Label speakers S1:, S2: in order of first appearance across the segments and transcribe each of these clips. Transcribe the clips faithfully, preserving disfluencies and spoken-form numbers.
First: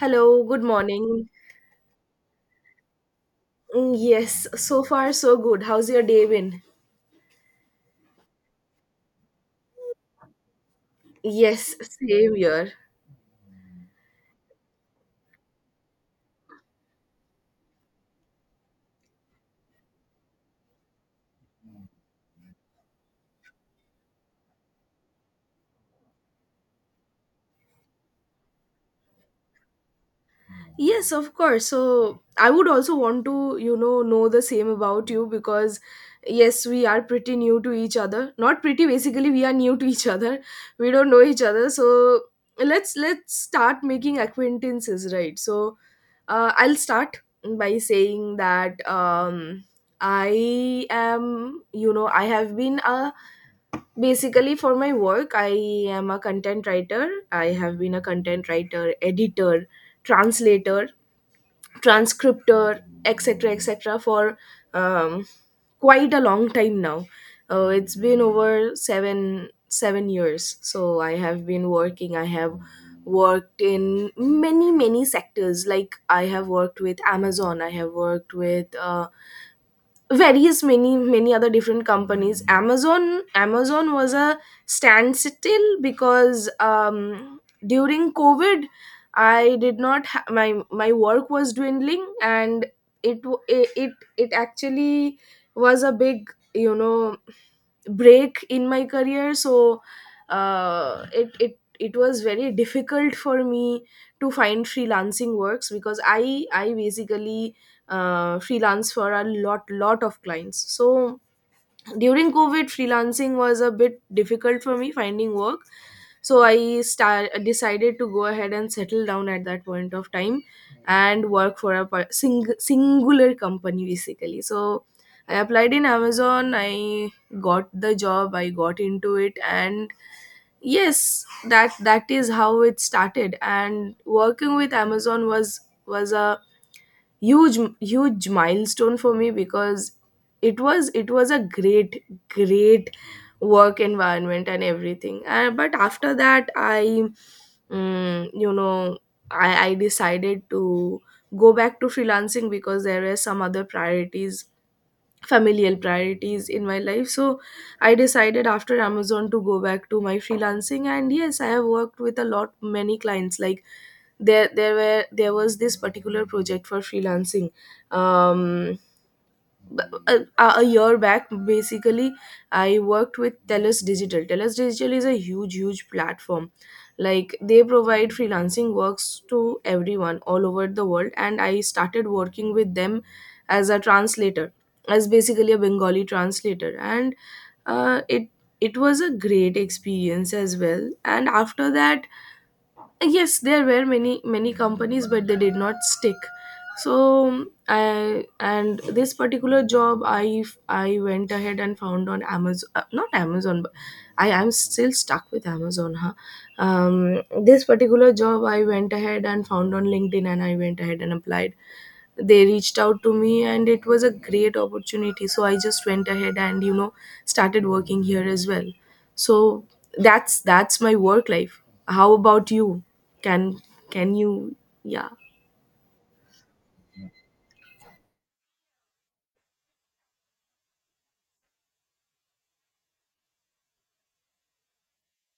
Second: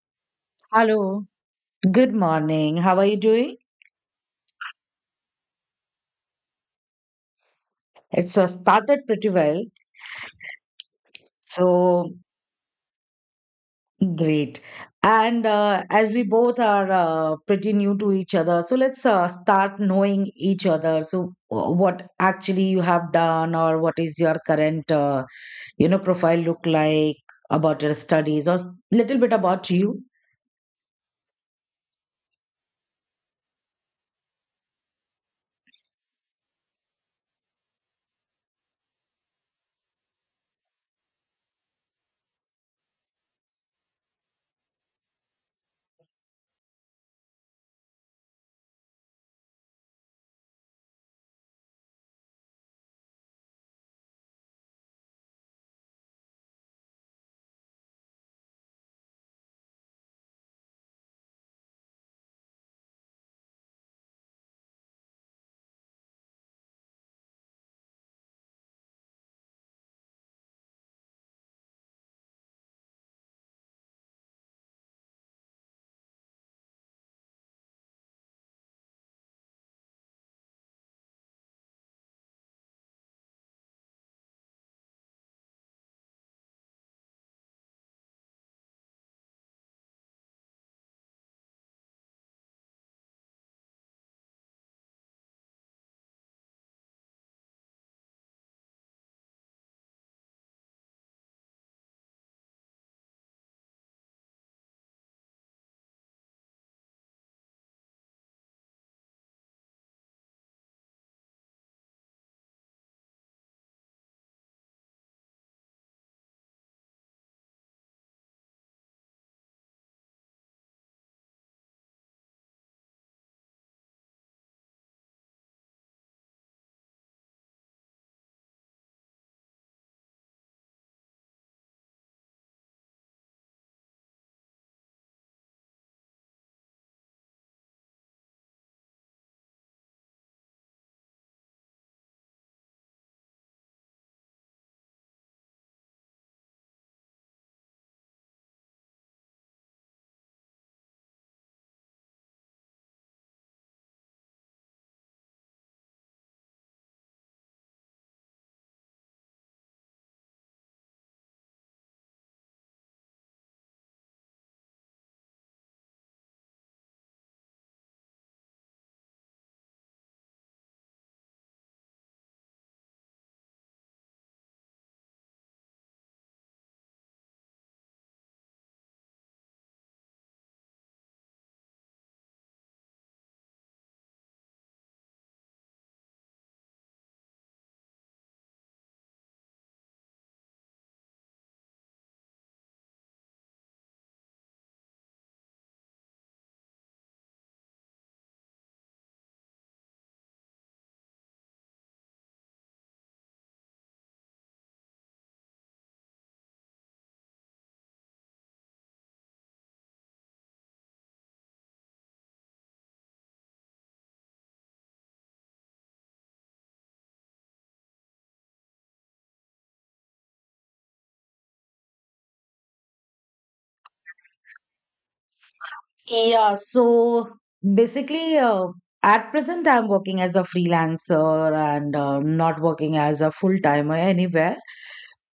S1: Hello, good
S2: Hello,
S1: morning.
S2: good morning. How are you doing?
S1: Mm, Yes, so far so good. How's your day been?
S2: It's uh, started pretty well,
S1: Yes,
S2: so
S1: same here.
S2: great. And uh, as we both are uh, pretty new to each other, so let's uh, start knowing each other. So, uh, what actually you have done, or what is your current, uh, you know, profile look like about your studies, or s- little bit about you.
S1: Yes, of course. So I would also want to, you know, know the same about you because yes, we are pretty new to each other. Not pretty, basically we are new to each other. We don't know each other. So let's let's start making acquaintances, right? So uh, I'll start by saying that um I am, you know, I have been a basically for my work I am a content writer. I have been a content writer, editor, translator, transcriptor, etcetera, etcetera, for um, quite a long time now. Uh, it's been over seven seven years. So I have been working. I have worked in many many sectors. Like I have worked with Amazon. I have worked with. Uh, various many many other different companies. Amazon amazon was a standstill because um during COVID I did not ha- my my work was dwindling and it w- it it it actually was a big, you know, break in my career. So uh, it it it was very difficult for me to find freelancing works because i i basically uh, freelance for a lot lot of clients. So during COVID freelancing was a bit difficult for me finding work, so i start, decided to go ahead and settle down at that point of time and work for a par- sing- singular company basically. So I applied in Amazon, I got the job, I got into it, and yes, that that is how it started. And working with Amazon was was a huge huge milestone for me because it was it was a great great work environment and everything. Uh, but after that i mm, you know I, I decided to go back to freelancing because there were some other priorities, familial priorities in my life. So I decided after Amazon to go back to my freelancing, and yes, I have worked with a lot many clients. Like there there were there was this particular project for freelancing. um b- a, a year back basically I worked with Telus Digital. Telus Digital is a huge huge platform. Like they provide freelancing works to everyone all over the world, and I started working with them as a translator, as basically a Bengali translator. And uh, it it was a great experience as well. And after that, yes, there were many many companies, but they did not stick. So um, I and this particular job i i went ahead and found on amazon uh, not Amazon, but I am still stuck with Amazon, huh. Um this particular job I went ahead and found on LinkedIn, and I went ahead and applied. They reached out to me and it was a great opportunity. So I just went ahead and, you know, started working here as well. So that's that's my work life. How about you? Can can you yeah
S2: Yeah, so basically, uh, at present, I'm working as a freelancer and uh, not working as a full timer anywhere.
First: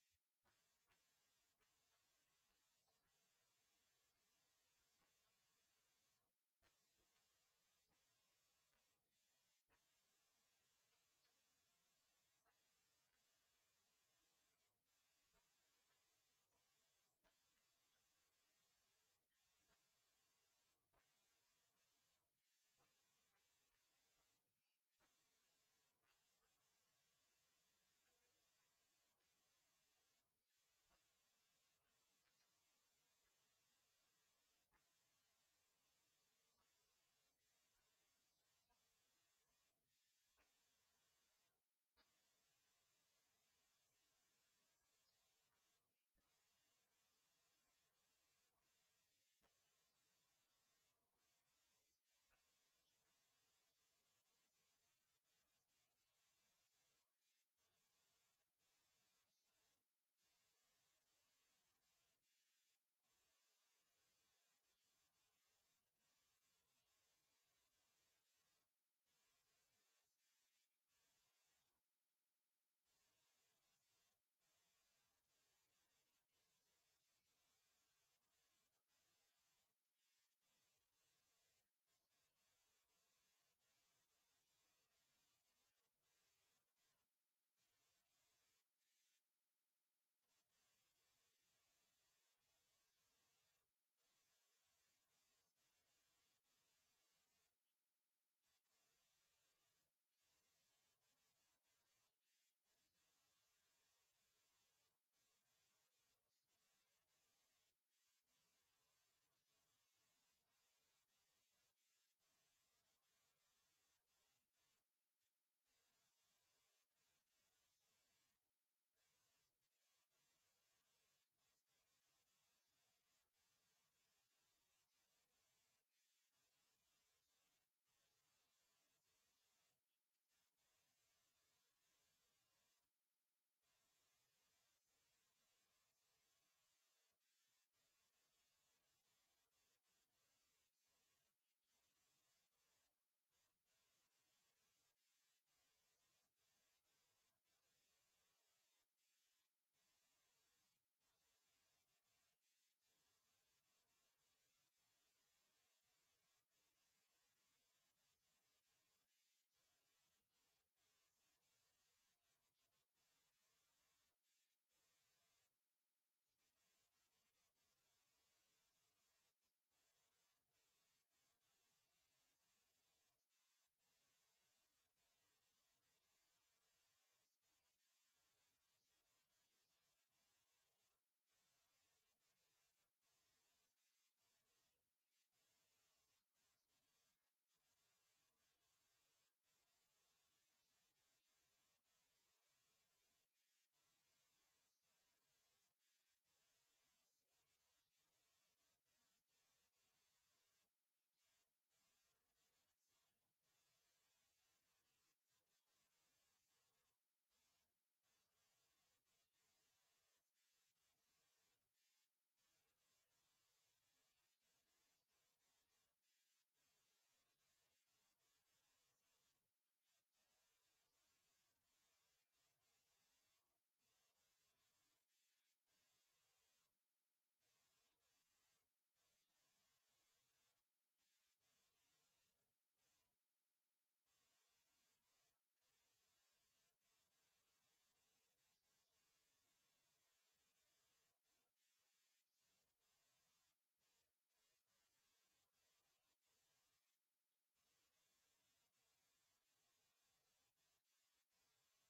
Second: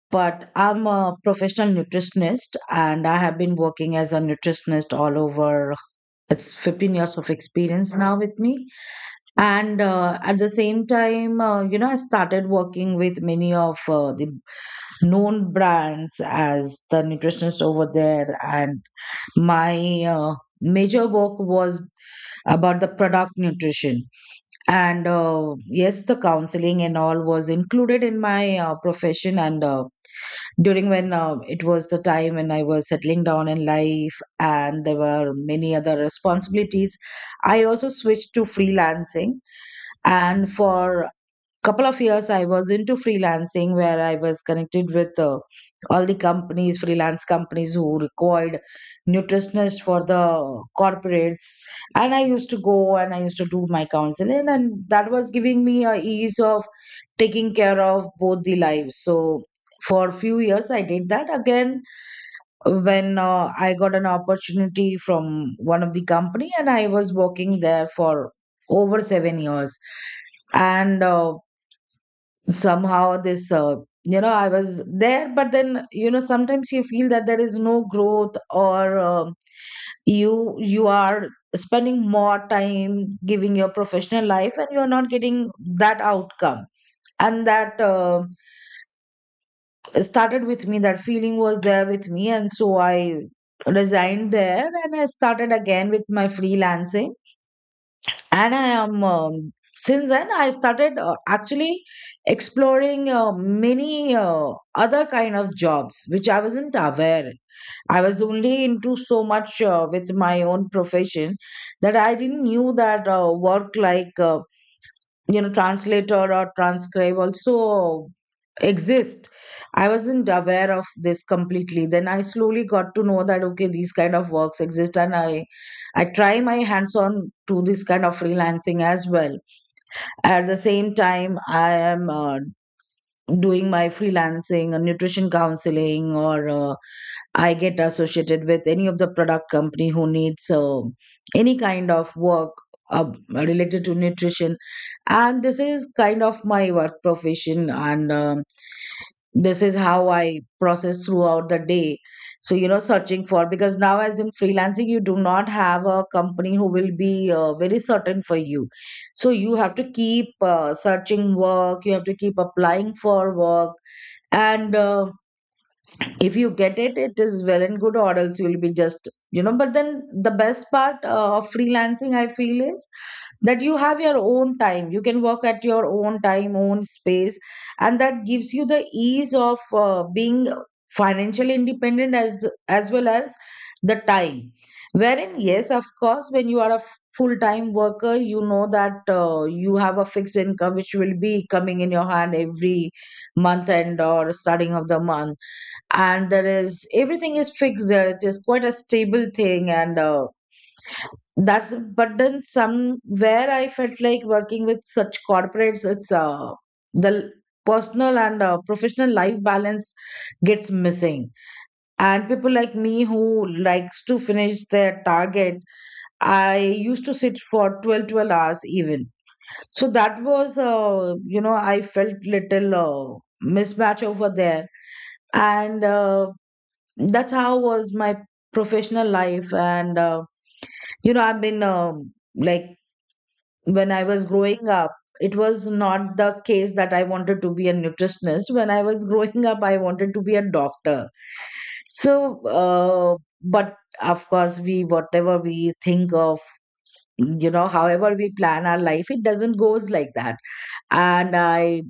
S2: But I'm a professional nutritionist and I have been working as a nutritionist all over. It's fifteen years of experience now with me. And uh, at the same time, uh, you know, I started working with many of uh, the known brands as the nutritionist over there. And my uh, major work was about the product nutrition. And uh, yes, the counseling and all was included in my uh, profession. And uh, during when uh, it was the time when I was settling down in life and there were many other responsibilities, I also switched to freelancing. And for couple of years I was into freelancing where I was connected with uh, all the companies, freelance companies who required nutritionists for the corporates, and I used to go and I used to do my counseling, and that was giving me a ease of taking care of both the lives. So for a few years I did that. Again, when uh, I got an opportunity from one of the company and I was working there for over seven years. And uh, somehow this, uh, you know, I was there, but then, you know, sometimes you feel that there is no growth, or um you, you are spending more time giving your professional life and you are not getting that outcome. And that, uh, started with me, that feeling was there with me, and so I resigned there and I started again with my freelancing. And I am, um, since then I started, uh, actually exploring uh, many uh, other kind of jobs which I wasn't aware. I was only into so much uh, with my own profession that I didn't knew that uh, work like, uh, you know translator or transcribe also exist. I wasn't aware of this completely. Then I slowly got to know that okay, these kind of works exist, and i i try my hands on to this kind of freelancing as well. At the same time I am, uh, doing my freelancing uh, nutrition counseling, or uh, I get associated with any of the product company who needs uh, any kind of work uh, related to nutrition. And this is kind of my work profession, and um, this is how I process throughout the day. So, you know, searching for, because now, as in freelancing, you do not have a company who will be uh, very certain for you. So, you have to keep uh, searching work, you have to keep applying for work, and uh, if you get it, it is well and good, or else you'll be just, you know. But then the best part uh, of freelancing I feel is that you have your own time, you can work at your own time, own space, and that gives you the ease of uh, being financially independent as as well as the time. Wherein yes, of course, when you are a full time worker, you know that uh, you have a fixed income which will be coming in your hand every month end or starting of the month, and there is, everything is fixed there, it is quite a stable thing. And uh, that's, but then somewhere I felt like working with such corporates, it's uh, the l- personal and uh, professional life balance gets missing, and people like me who likes to finish their target, I used to sit for twelve twelve hours even. So that was, uh, you know, I felt little uh, mismatch over there. And uh, that's how was my professional life. And uh, you know, I've been, um, like, when I was growing up, it was not the case that I wanted to be a nutritionist. When I was growing up, I wanted to be a doctor. So uh, but of course, we, whatever we think of, you know, however we plan our life, it doesn't goes like that. And I,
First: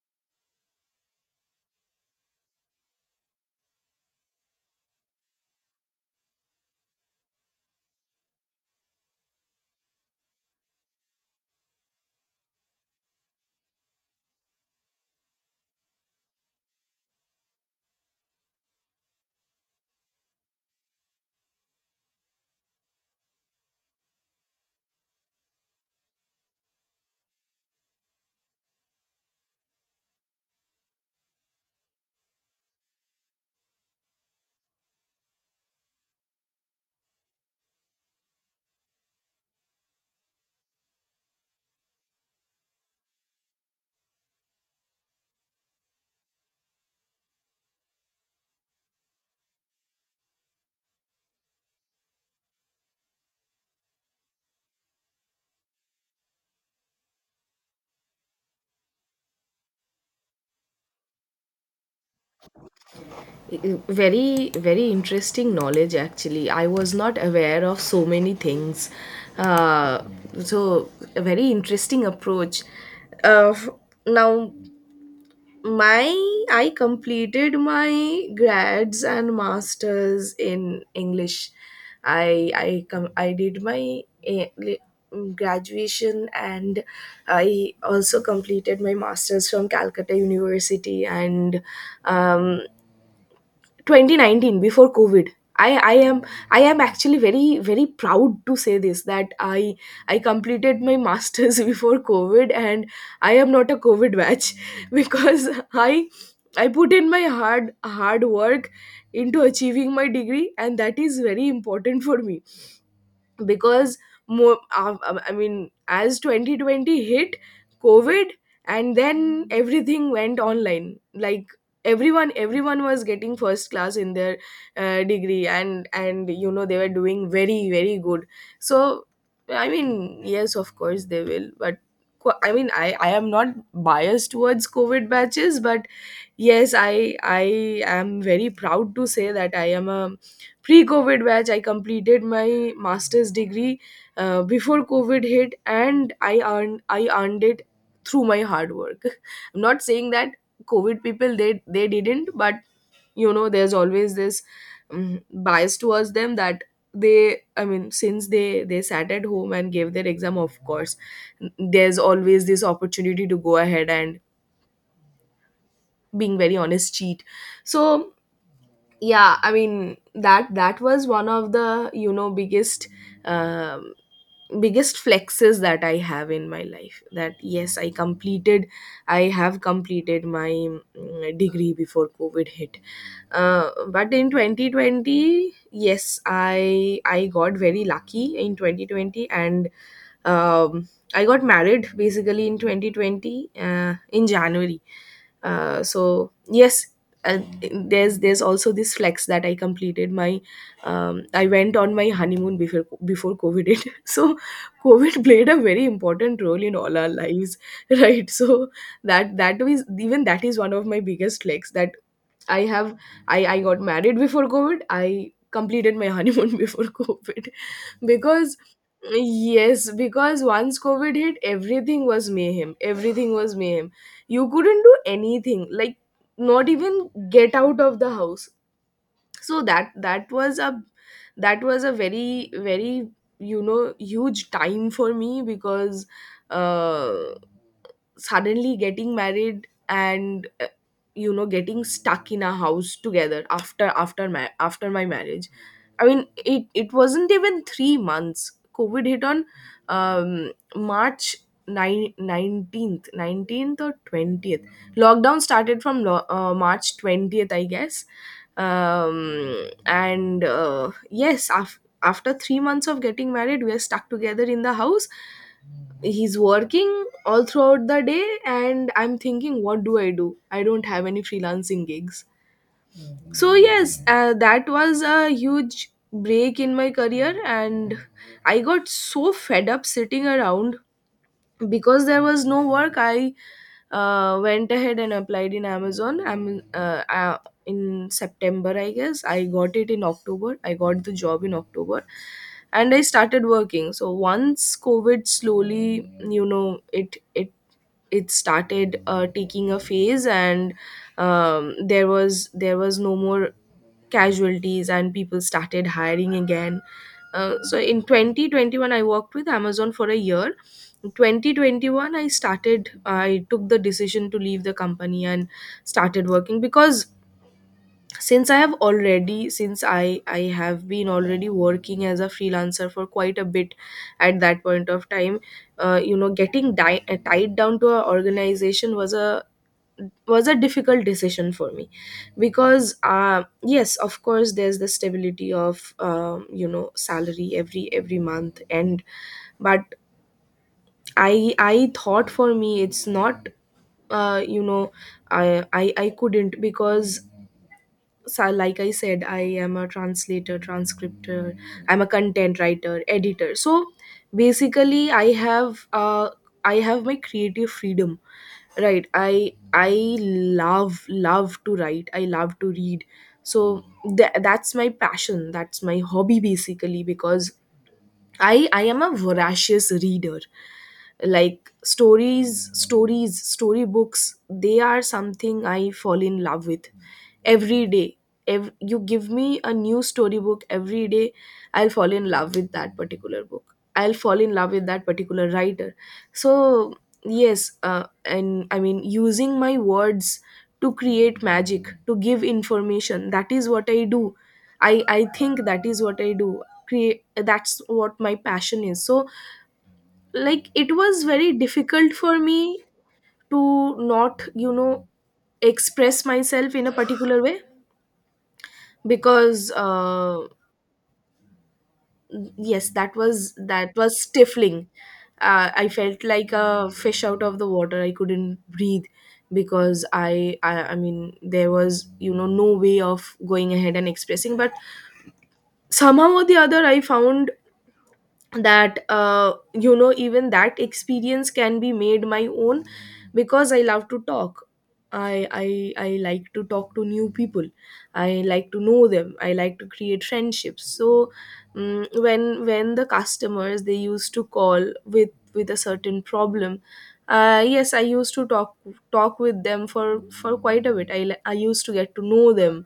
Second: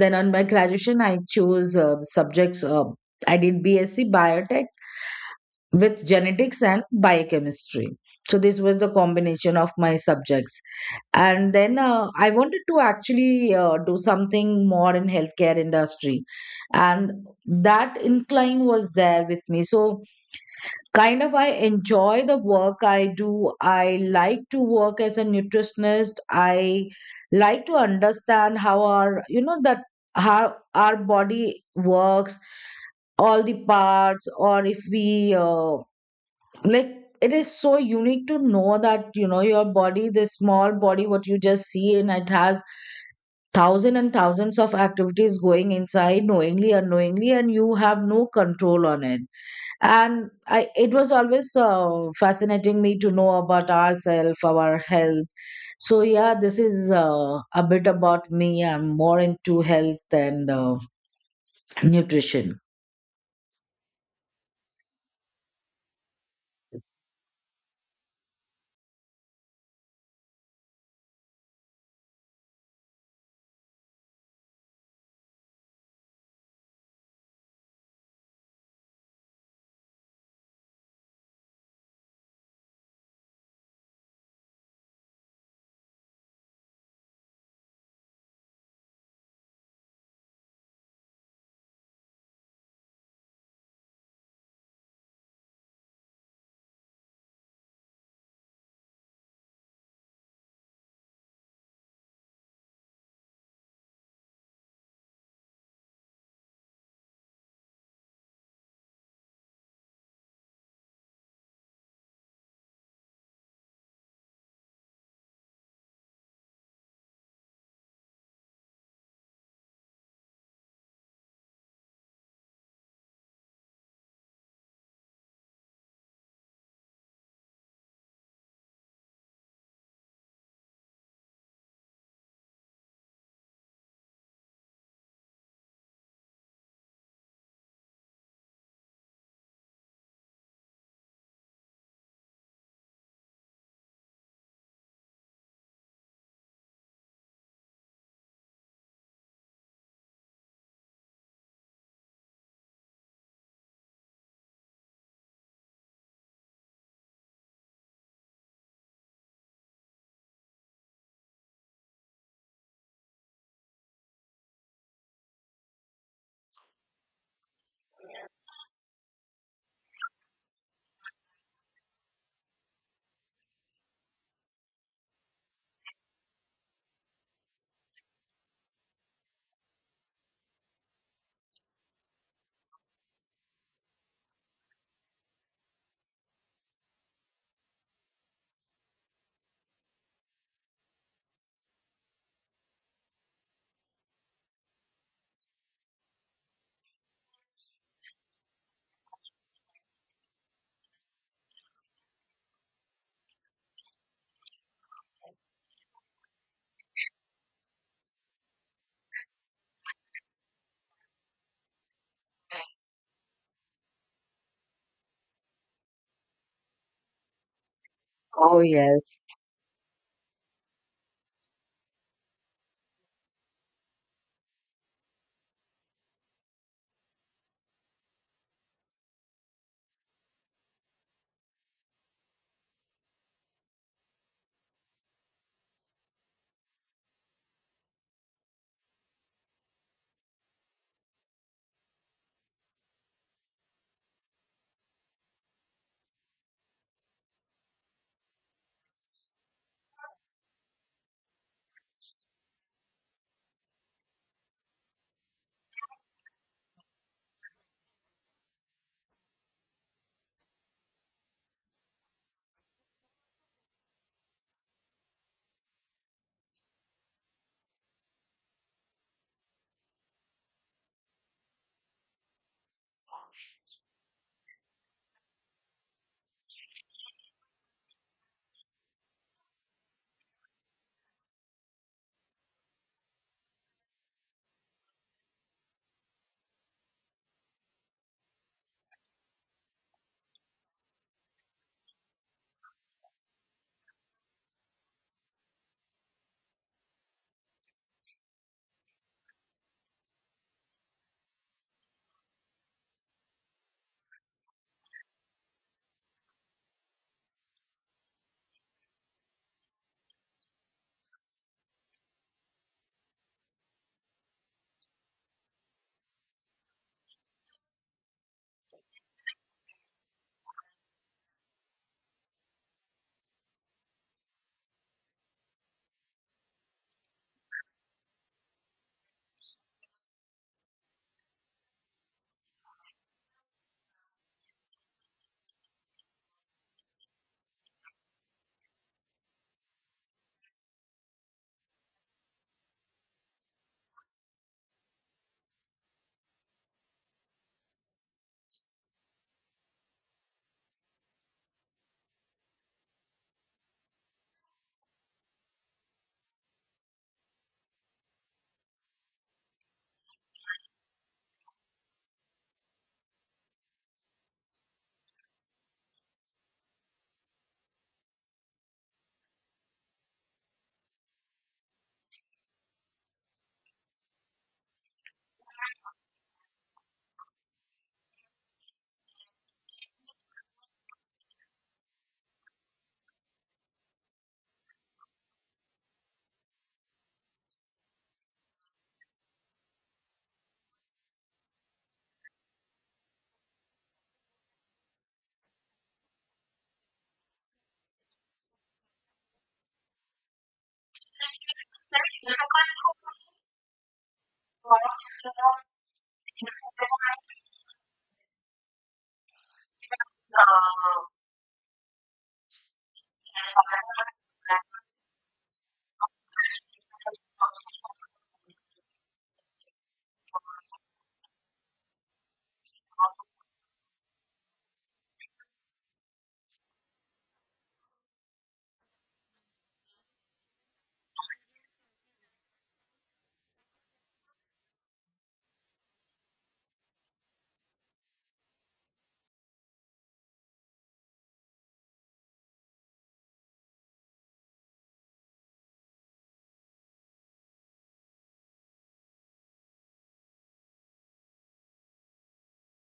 S2: then on my graduation, I chose uh, the subjects, uh, I did BSc biotech with genetics and biochemistry. So this was the combination of my subjects. And then uh, I wanted to actually uh, do something more in healthcare industry, and that incline was there with me. So kind of I enjoy the work I do. I like to work as a nutritionist. I like to understand how our, you know, that, how our body works, all the parts, or if we, uh, like, it is so unique to know that, you know, your body, this small body what you just see, and it has thousand and thousands of activities going inside knowingly unknowingly and you have no control on it. And I, it was always uh, fascinating me to know about ourselves, our health. So yeah, this is uh, a bit about me. I'm more into health and uh, nutrition.
S1: Very very interesting knowledge. Actually, I was not aware of so many things. uh, so a very interesting approach. uh, Now my— I completed my grads and masters in English. I i com- i did my A- li- graduation, and I also completed my masters from Calcutta University. And um, twenty nineteen, before COVID, i i am I am actually very very proud to say this, that i I completed my masters before COVID, and I am not a COVID batch because i I put in my hard hard work into achieving my degree, and that is very important for me. Because more uh, um, I mean, as twenty twenty hit COVID, and then everything went online, like everyone everyone was getting first class in their uh, degree, and and you know, they were doing very very good. So I mean, yes of course they will, but qu- I mean, i i am not biased towards COVID batches, but yes, i i am very proud to say that I am a pre-COVID batch. I completed my master's degree uh, before COVID hit, and i earned i earned it through my hard work. I'm not saying that COVID people they they didn't, but you know, there's always this um, bias towards them, that they I mean, since they they sat at home and gave their exam, of course there's always this opportunity to go ahead and, being very honest, cheat. So yeah, I mean, that that was one of the, you know, biggest um, biggest flexes that I have in my life, that yes, i completed I have completed my mm, degree before COVID hit. Uh, but in twenty twenty, yes, i i got very lucky in twenty twenty. And um, I got married basically in twenty twenty, uh, in January. Uh, so yes, uh, there's there's also this flex that I completed my um, I went on my honeymoon before before COVID hit. So COVID played a very important role in all our lives, right? So that that is even that is one of my biggest flex, that I have I I got married before COVID. I completed my honeymoon before COVID. Because
S2: Oh, yes.
S1: Yes, because once COVID hit, everything was mayhem. Everything was mayhem. You couldn't do anything, like not even get out of the house. So that that was a— that was a very very, you know, huge time for me because uh suddenly getting married, and uh, you know, getting stuck in a house together after after my after my marriage. I mean, it it wasn't even three months. COVID hit on um March nine nineteenth, nineteenth or twentieth. Lockdown started from lo- uh, March twentieth, I guess. um and uh, yes, af- after three months of getting married, we are stuck together in the house. He's working all throughout the day and I'm thinking, what do I do? I don't have any freelancing gigs. So yes, uh, that was a huge break in my career, and I got so fed up sitting around because there was no work. I uh, went ahead and applied in Amazon. I'm uh, uh, In September, I guess. I got it in October. I got the job in October, and I started working. So once COVID slowly, you know, it it it started uh, taking a phase, and um, there was there was no more casualties, and people started hiring again. Uh, so in twenty twenty-one, I worked with Amazon for a year. In twenty twenty-one, i started I took the decision to leave the company and started working. Because since i have already since i I have been already working as a freelancer for quite a bit at that point of time, uh, you know, getting di- tied down to an organization was a— was a difficult decision for me. Because uh, yes of course there's the stability of, um, you know, salary every every month, and but i i thought for me it's not, uh, you know, I, I i couldn't. Because sa- like I said, I am a translator, transcriptor, I'm a content writer, editor. So basically i have uh, I have my creative freedom, right? I i love love to write, I love to read. So tha- that's my passion, that's my hobby basically. Because i i am a voracious reader. Like stories stories storybooks, they are something I fall in love with every day. Ev- you give me a new storybook every day, I'll fall in love with that particular book, I'll fall in love with that particular writer. So yes, uh, and I mean, using my words to create magic, to give information, that is what I do. I i think that is what I do. Create. That's what my passion is. So like, it was very difficult for me to not, you know, express myself in a particular way. Because uh, yes, that was that was stifling. uh, I felt like a fish out of the water, I couldn't breathe. Because I, I i mean, there was, you know, no way of going ahead and expressing. But somehow or the other I found that, uh, you know, even that experience can be made my own. Because I love to talk, I, I i like to talk to new people, I like to know them, I like to create friendships. So mm when when the customers, they used to call with with a certain problem, uh, yes, I used to talk talk with them for for quite a bit. i li- I used to get to know them,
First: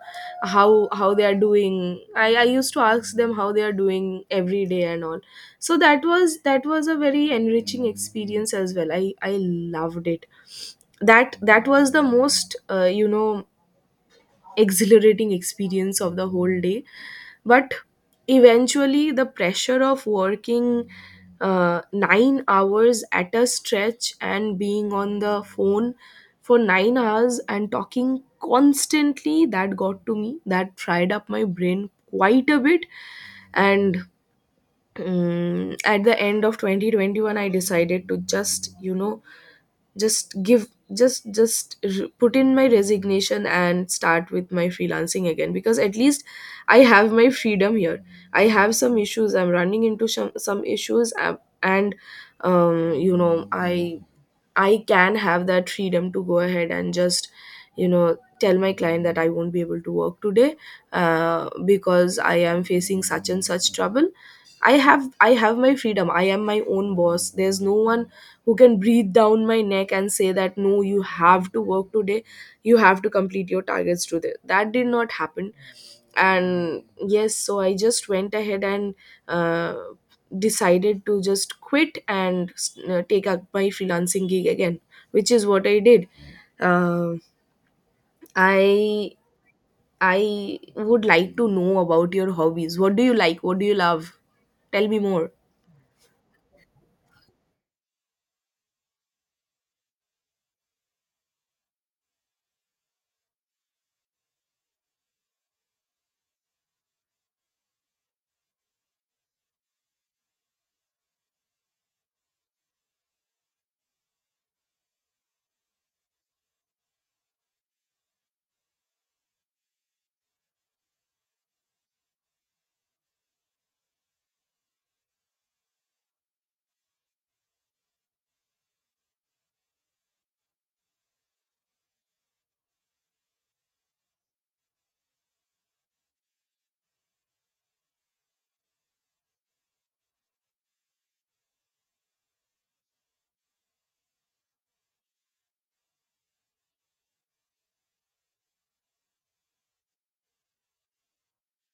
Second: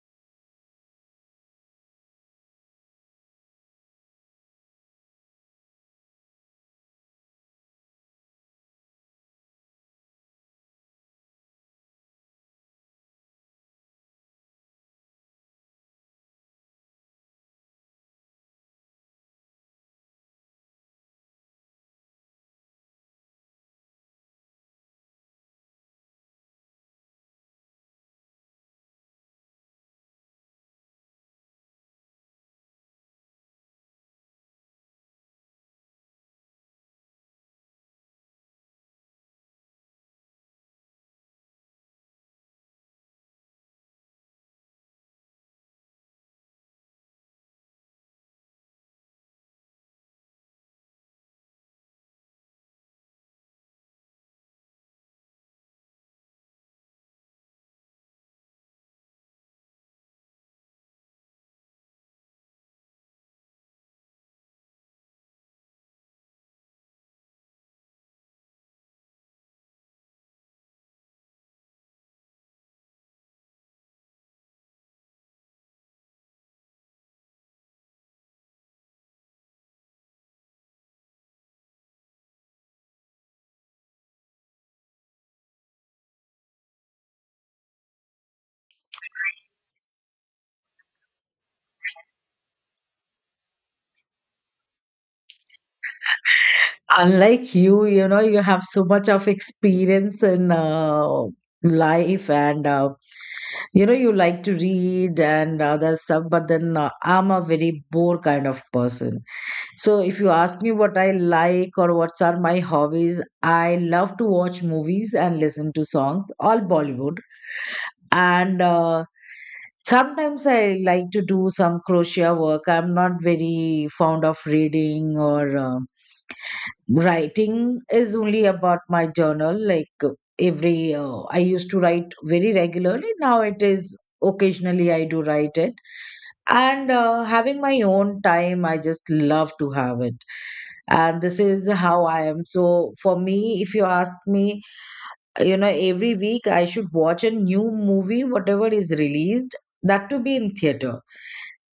S1: how how they are doing. I i used to ask them how they are doing every day and all. So that was that was a very enriching experience as well, i i loved it. That that was the most, uh, you know, exhilarating experience of the whole day. But eventually the pressure of working uh, nine hours at a stretch and being on the phone for nine hours and talking constantly, that got to me, that fried up my brain quite a bit. And Mm, at the end of twenty twenty-one I decided to just you know just give just just r put in my resignation and start with my freelancing again, because at least I have my freedom here. I have some issues, I'm running into some some issues, um, and um you know i I can have that freedom to go ahead and just, you know, tell my client that I won't be able to work today, uh, because I am facing such and such trouble. I have I have my freedom. I am my own boss. There's no one who can breathe down my neck and say that no, you have to work today. You have to complete your targets today. That did not happen. And yes, so I just went ahead and uh, decided to just quit and uh, take up my freelancing gig again, which is what I did. uh, i I would like to know about your hobbies. What do you like, what do you love? Tell me more.
S2: Unlike you, you know, you have so much of experience in, uh, life and, uh, you know, you like to read and other stuff, but then, uh, I'm a very bore kind of person. So if you ask me what I like or what are my hobbies, I love to watch movies and listen to songs, all Bollywood. And uh, sometimes I like to do some crochet work. I'm not very fond of reading or uh, writing is only about my journal. Like uh, every, uh, I used to write very regularly. Now it is occasionally I do write it. And uh, having my own time, I just love to have it. And this is how I am. So for me, if you ask me, you know, every week I should watch a new movie, whatever is released, that to be in theater.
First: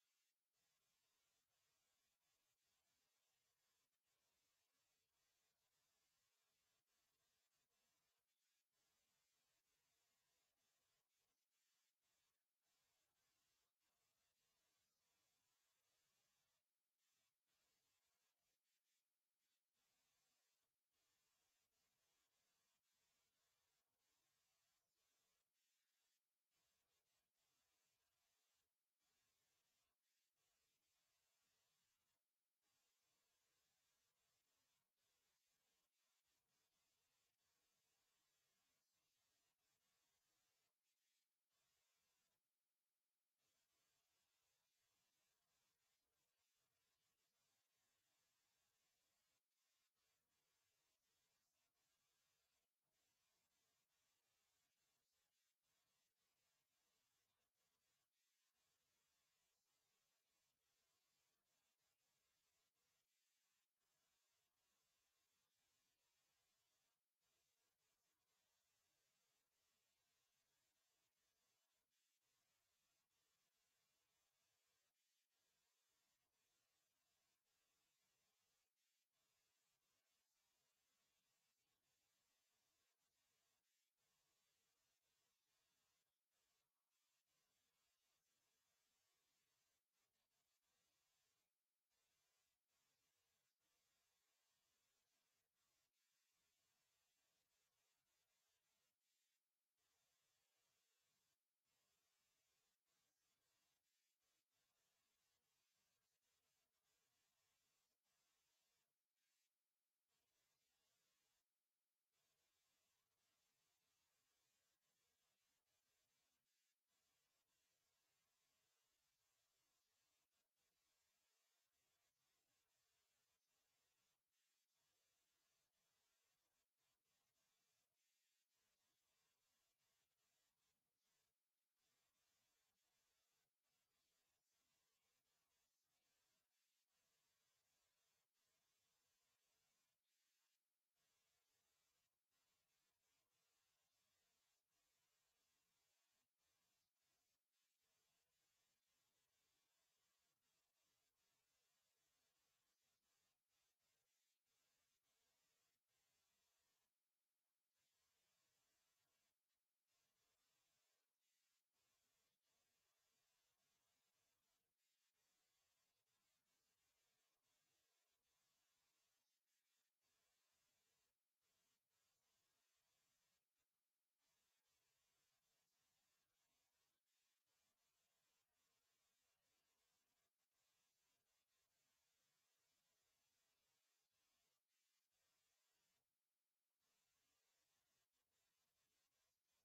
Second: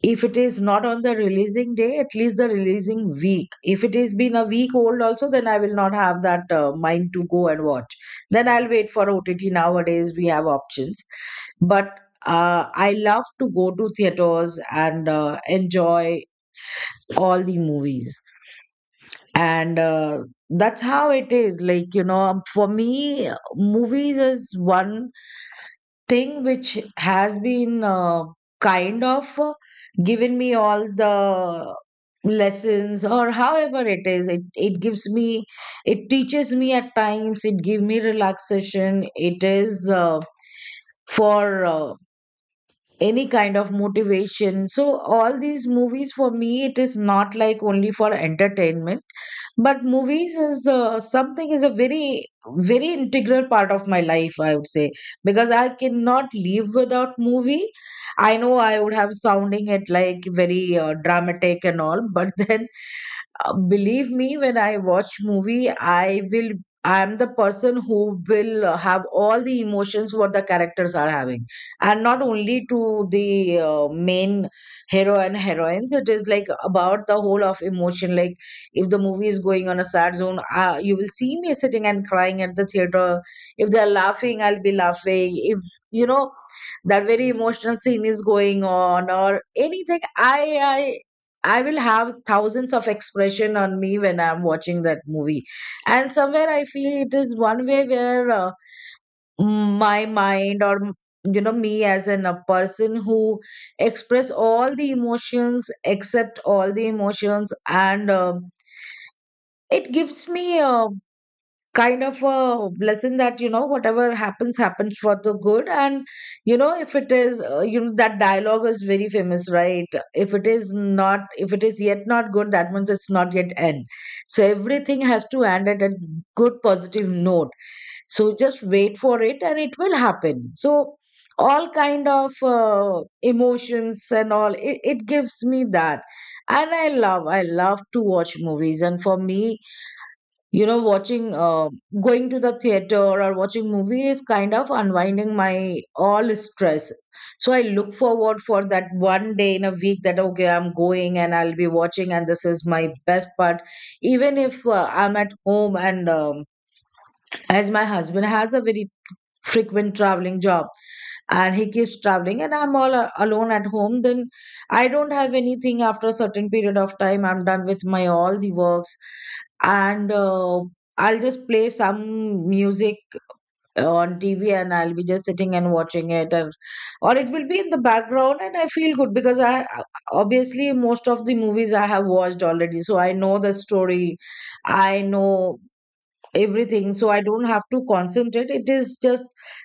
S2: If it is not on the releasing day, at least the releasing week. If it is been a week old also, then I will not have that uh, mind to go and watch. Then I'll wait for OTT. Nowadays we have options. But uh, I love to go to theaters and uh, enjoy all the movies. And uh, that's how it is. Like, you know, for me, movies is one thing which has been, uh, kind of uh, given me all the lessons. Or however it is, it it gives me, it teaches me at times, it give me relaxation. It is uh, for uh, any kind of motivation. So all these movies for me, it is not like only for entertainment, but movies is uh, something, is a very very integral part of my life, I would say, because I cannot live without movie. I know I would have sounding it like very uh, dramatic and all, but then uh, believe me, when I watch movie, i will i am the person who will uh, have all the emotions what the characters are having. And not only to the uh, main hero and heroines, it is like about the whole of emotion. Like if the movie is going on a sad zone, uh, you will see me sitting and crying at the theater. If they're laughing, I'll be laughing. If, you know, that very emotional scene is going on, or anything, i i I will have thousands of expression on me when I'm watching that movie. And somewhere I feel it is one way where uh, my mind or m- you know, me as in a person who express all the emotions, accept all the emotions. And uh, it gives me a kind of a lesson that, you know, whatever happens happens for the good. And you know, if it is, uh, you know that dialogue is very famous, right? If it is not, if it is yet not good, that means it's not yet end. So everything has to end at a good positive note. So just wait for it and it will happen. So all kind of uh, emotions and all, it, it gives me that. And I love, I love to watch movies. And for me, you know, watching uh, going to the theater or watching movie is kind of unwinding my all stress. So I look forward for that one day in a week, that okay, I'm going and I'll be watching, and this is my best part. Even if uh, I'm at home, and um, as my husband has a very frequent traveling job, and he keeps traveling and I'm all a- alone at home, then I don't have anything. After a certain period of time, I'm done with my all the works. And uh, I'll just play some music on TV and I'll be just sitting and watching it, and or it will be in the background and I feel good because I obviously most of the movies I have watched already, so I know the story. I know everything, so I don't have to concentrate. It is just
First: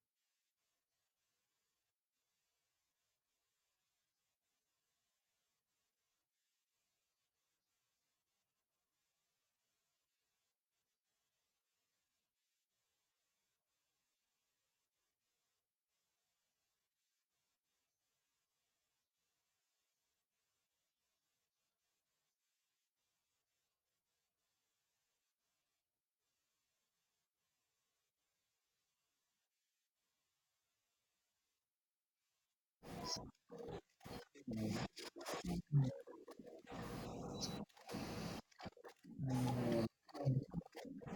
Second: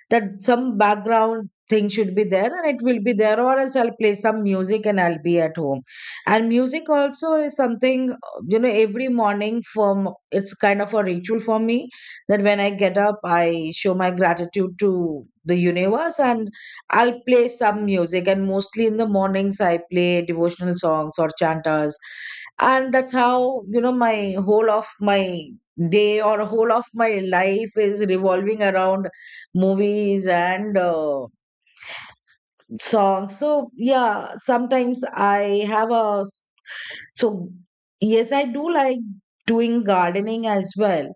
S2: that some background thing should be there and it will be there, or else I'll play some music and I'll be at home. And music also is something, uh, you know, every morning from it's kind of a ritual for me that when I get up I show my gratitude to the universe, and I'll play some music, and mostly in the mornings I play devotional songs or chantas. And that's how, you know, my whole of my day or whole of my life is revolving around movies and uh, songs. So yeah, sometimes I have a s- so yes I do like doing gardening as well,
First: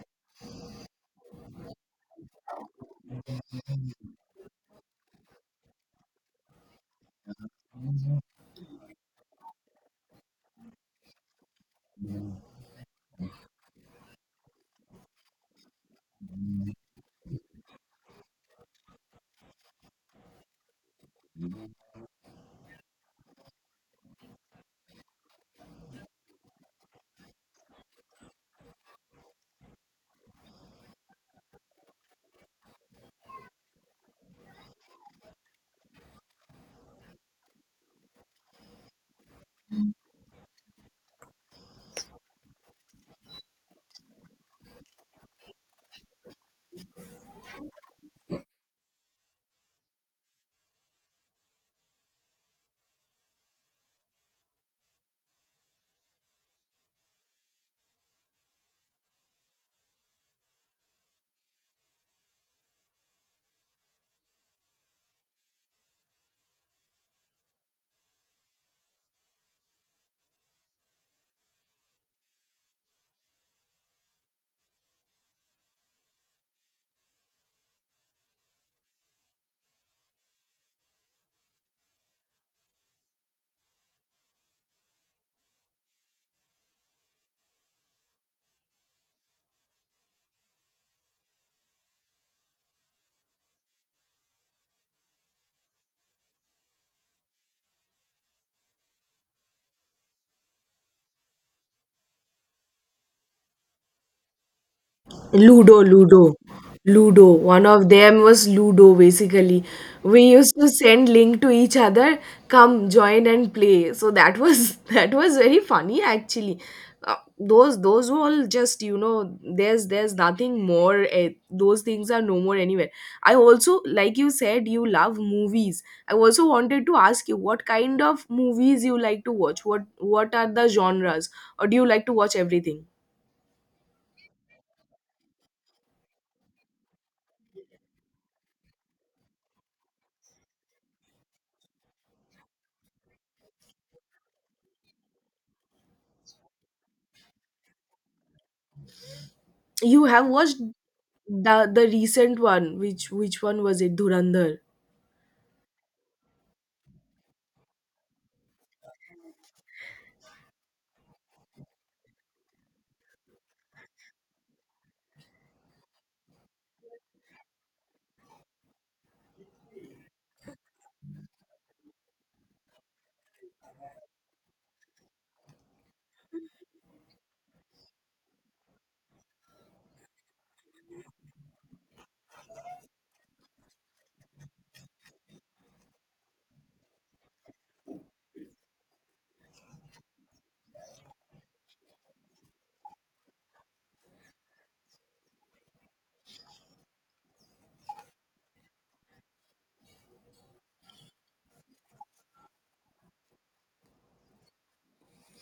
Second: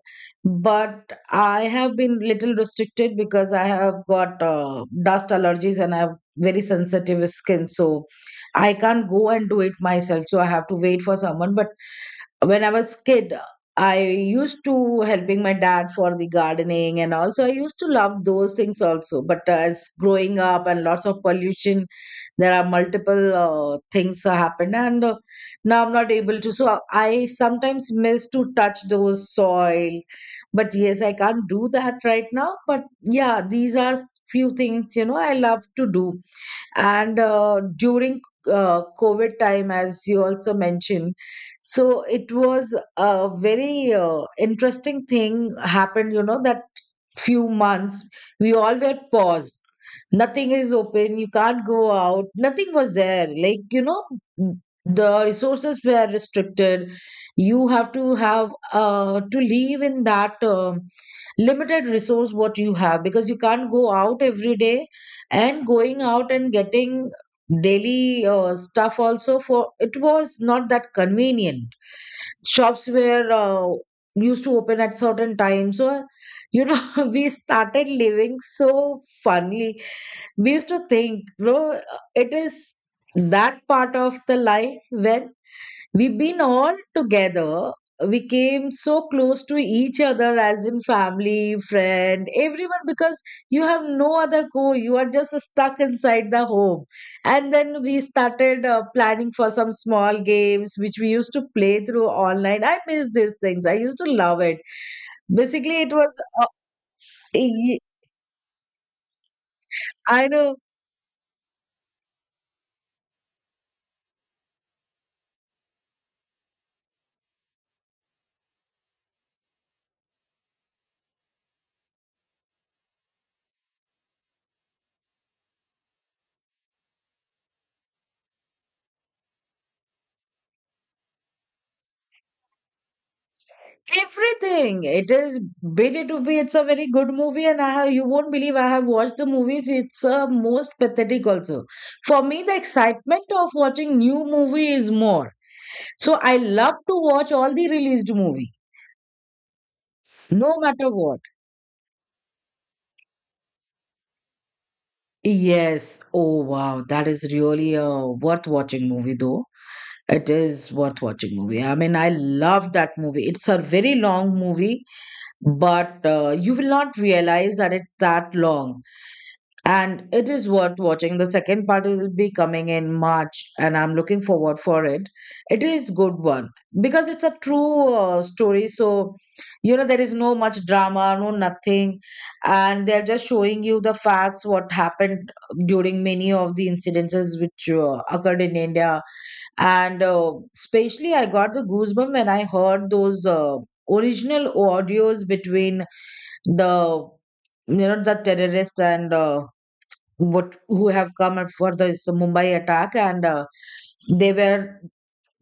S2: but I have been little restricted because I have got uh, dust allergies and I have very sensitive skin, so I can't go and do it myself, so I have to wait for someone. But when I was kid, I used to helping my dad for the gardening, and also I used to love those things also. But as growing up and lots of pollution, there are multiple uh, things happened, and uh, now I'm not able to. So I sometimes miss to touch those soil. But yes, I can't do that right now. But yeah, these are few things, you know, I love to do. And uh, during uh, covid time, as you also mentioned, so it was a very uh, interesting thing happened, you know, that few months we all were paused. Nothing is open, you can't go out, nothing was there, like, you know, the resources were restricted. You have to have uh, to live in that um limited resource what you have, because you can't go out every day. And going out and getting daily uh, stuff also for it was not that convenient. Shops were uh, used to open at certain times. So you know, we started living so funny. We used to think, bro, it is that part of the life when we've been all together. We came so close to each other, as in family, friend, everyone, because you have no other go, you are just stuck inside the home. And then we started uh, planning for some small games which we used to play through online. I miss these things, I used to love it. Basically
S1: Ludo,
S2: it was
S1: Ludo,
S2: uh,
S1: Ludo. One
S2: y-
S1: of them was Ludo, basically. We
S2: I
S1: used
S2: know.
S1: to send link to each other, come join and play. So that was that was very funny, actually. Uh, those those were all, just you know there's there's nothing more. Eh, those things are no more anywhere. I also, like you said, you love movies. I also wanted to ask you what kind of movies you like to watch. What what are the genres, or do you like to watch everything?
S2: Everything. It is bid to be. It's a very good movie, and I have, you won't believe, I have watched the movies. It's uh, most pathetic also. For me, the excitement of watching new movie is more. So I love to watch all the released movie,
S1: You have watched
S2: no matter what.
S1: the the recent one. Which which one was it? Dhurandhar.
S2: Yes. Oh wow, that is really a worth watching movie though. It is worth watching movie. I mean, I love that movie. It's a very long movie, but uh, you will not realize that it's that long. And it is worth watching. The second part will be coming in March, and I'm looking forward for it. It is good one because it's a true uh, story. So you know, there is no much drama, no nothing, and they're just showing you the facts what happened during many of the incidences which uh, occurred in India. And uh, especially I got the goosebump when I heard those uh, original audios between the, you know, the terrorist, and uh, what who have come up for this Mumbai attack. And uh, they were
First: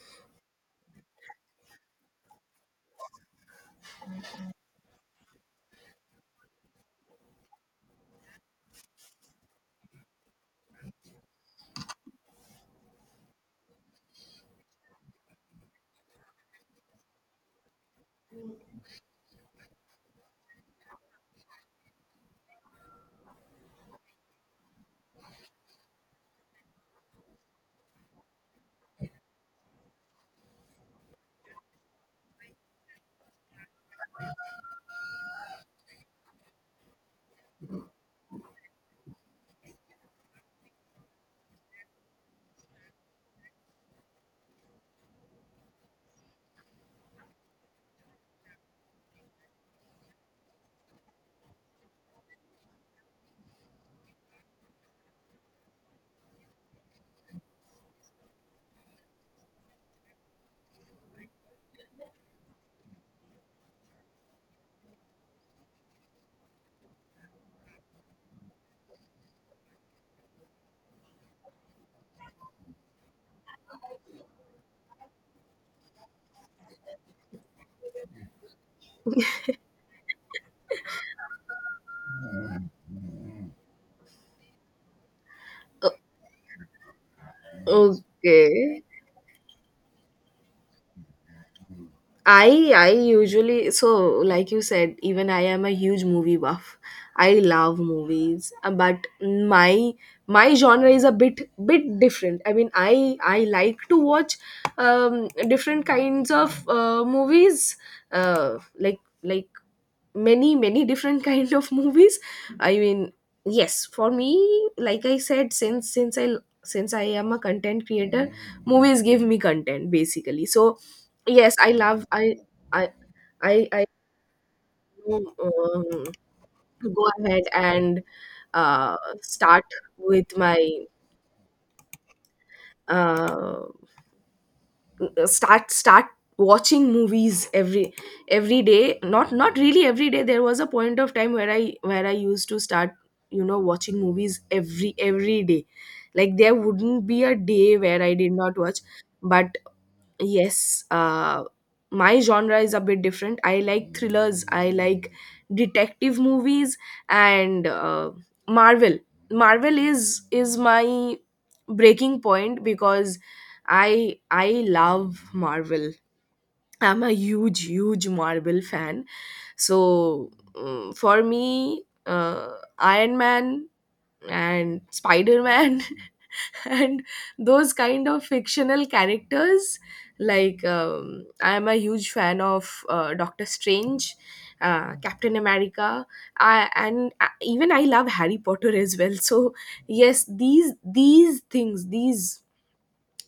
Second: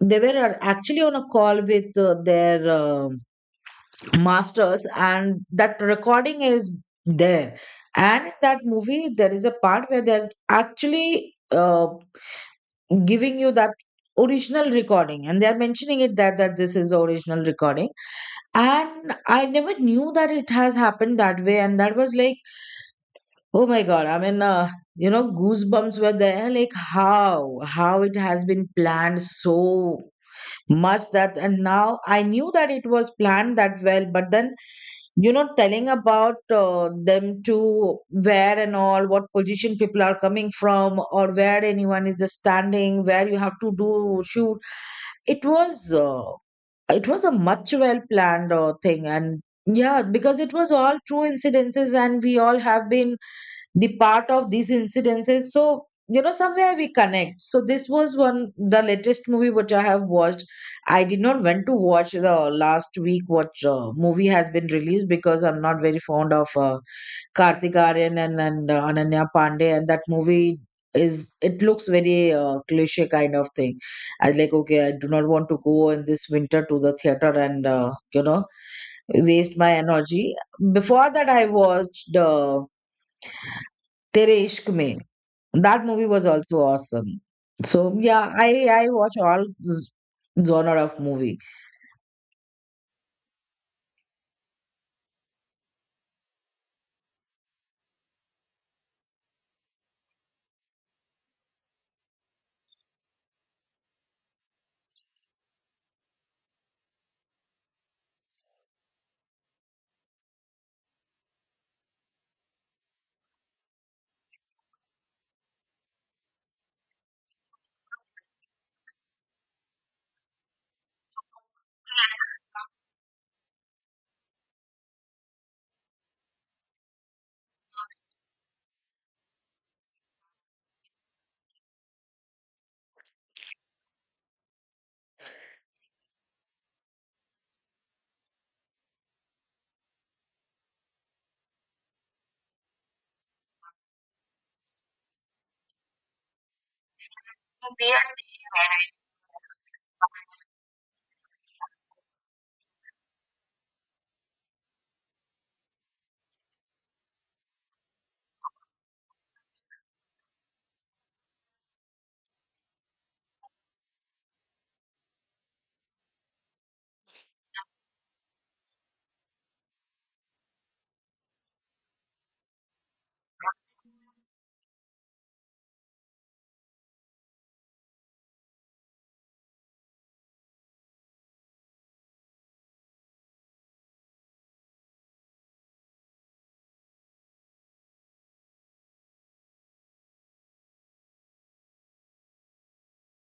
S2: they were uh, actually on a call with uh, their uh, masters, and that recording is there. And in that movie, there is a part where they're actually uh, giving you that original recording, and they're mentioning it that that this is the original recording. And I never knew that it has happened that way, and that was like, oh my God. I mean, uh, you know, goosebumps were there. Like, how? How it has been planned so much that, and now I knew that it was planned that well, but then, you know, telling about uh, them to where and all, what position people are coming from, or where anyone is just standing, where you have to do, shoot. It was. Uh, it was a much well planned uh, thing. And yeah, because it was all true incidences and we all have been the part of these incidences, so you know, somewhere we connect. So this was one, the latest movie which I have watched. I did not went to watch the last week what uh, movie has been released, because I'm not very fond of uh, Kartik Aryan and, and uh, Ananya Pandey, and that movie is, it looks very uh, cliche kind of thing. I was like, okay, I do not want to go in this winter to the theater and uh, you know, waste my energy. Before that I watched uh, Tere Ishq Mein. That
S1: Uh,
S2: movie was also awesome. So yeah, I
S1: okay.
S2: I watch all z- genre of movie.
S1: I I usually, so, like you said, even I am a huge movie buff. I love movies, uh, but my my genre is a bit bit different. I mean, I I like to watch um, different kinds of uh, movies, uh, like like many many different kind of movies. I mean, yes, for me, like I said, since since i since I am a content creator, movies give me content, basically. So yes, I love, i i i, I do, um, go ahead and uh, start with my uh, uh, start start watching movies every every day. Not not really every day. There was a point of time where i where I used to start, you know, watching movies every every day. Like, there wouldn't be a day where I did not watch. But yes, uh, my genre is a bit different. I like thrillers, I like detective movies, and uh, Marvel. Marvel is is my breaking point, because I I love Marvel. I'm a huge huge Marvel fan. So um, for me, uh, Iron Man and Spider Man and those kind of fictional characters. Like, um, I'm a huge fan of uh, Doctor Strange, uh, Captain America, I, and I, even I love Harry Potter as well. So yes, these these things these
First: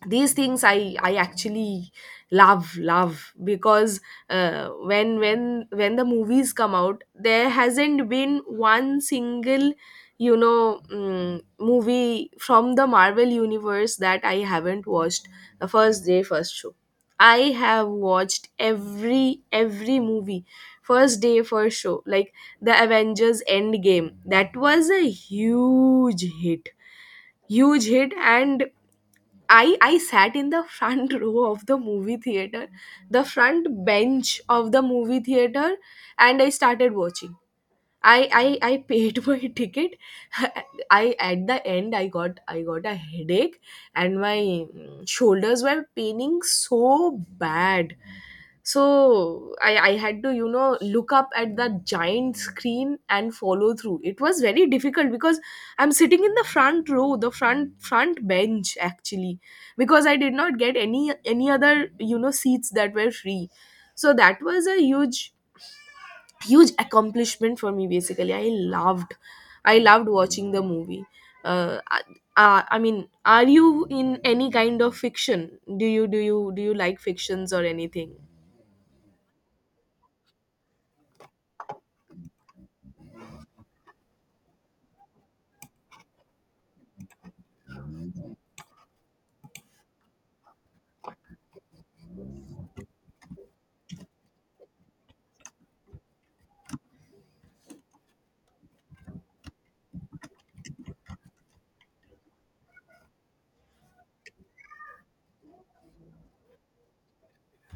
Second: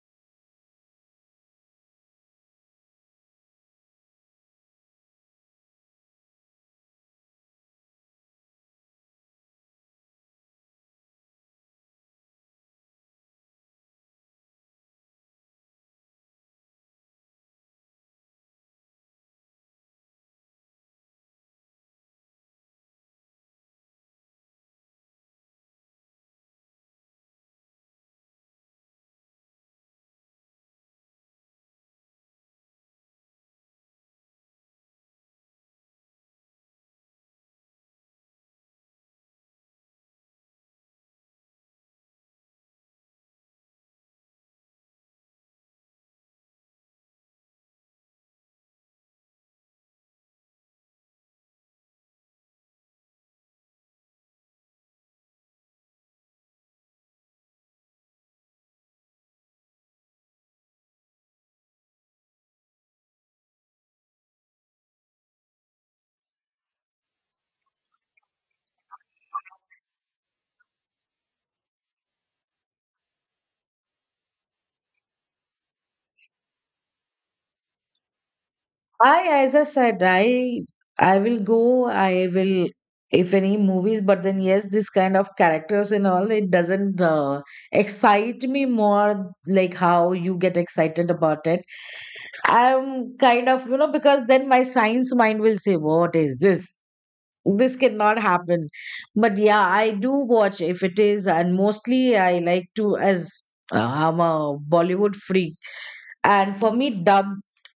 S1: these things I i actually love love, because uh, when when when the movies come out, there hasn't been one single, you know, mm movie from the Marvel universe that I haven't watched the first day, first show. I have watched every every movie first day, first show. Like, the Avengers Endgame, that was a huge hit huge hit. And I I sat in the front row of the movie theater, the front bench of the movie theater, and I started watching. I I I paid my ticket. I, at the end, I got I got a headache, and my mm, shoulders were paining so bad. So I I had to, you know, look up at the giant screen and follow through. It was very difficult because I'm sitting in the front row, the front front bench, actually, because I did not get any any other, you know, seats that were free. So that was a huge huge accomplishment for me. Basically, i loved I loved watching the movie. uh, I, uh, I mean, are you in any kind of fiction? Do you do you do you like fictions or anything?
S2: I, as I said, I I will go. I will if any movies, but then yes, this kind of characters and all, it doesn't uh, excite me more like how you get excited about it. I'm kind of, you know, because then my science mind will say, what is this? This cannot happen. But yeah, I do watch if it is. And mostly I like to, as uh, I'm a Bollywood freak. And for me, dub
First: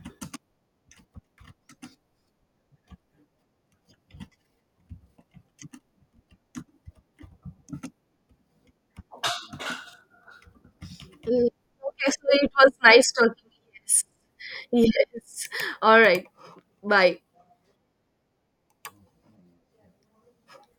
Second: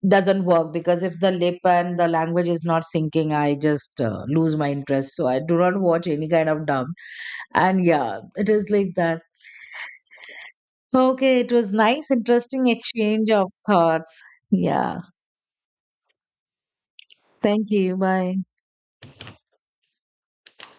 S2: doesn't work, because if the lip and the language is not syncing, I just uh, lose my interest, so I do not watch any kind of dub. And yeah, it is like that. Okay,
S1: Mm,
S2: it was
S1: okay,
S2: nice
S1: so it
S2: interesting
S1: was nice
S2: exchange
S1: talking.
S2: of
S1: Yes.
S2: thoughts. Yeah,
S1: Yes. All right. Bye.
S2: thank you, bye.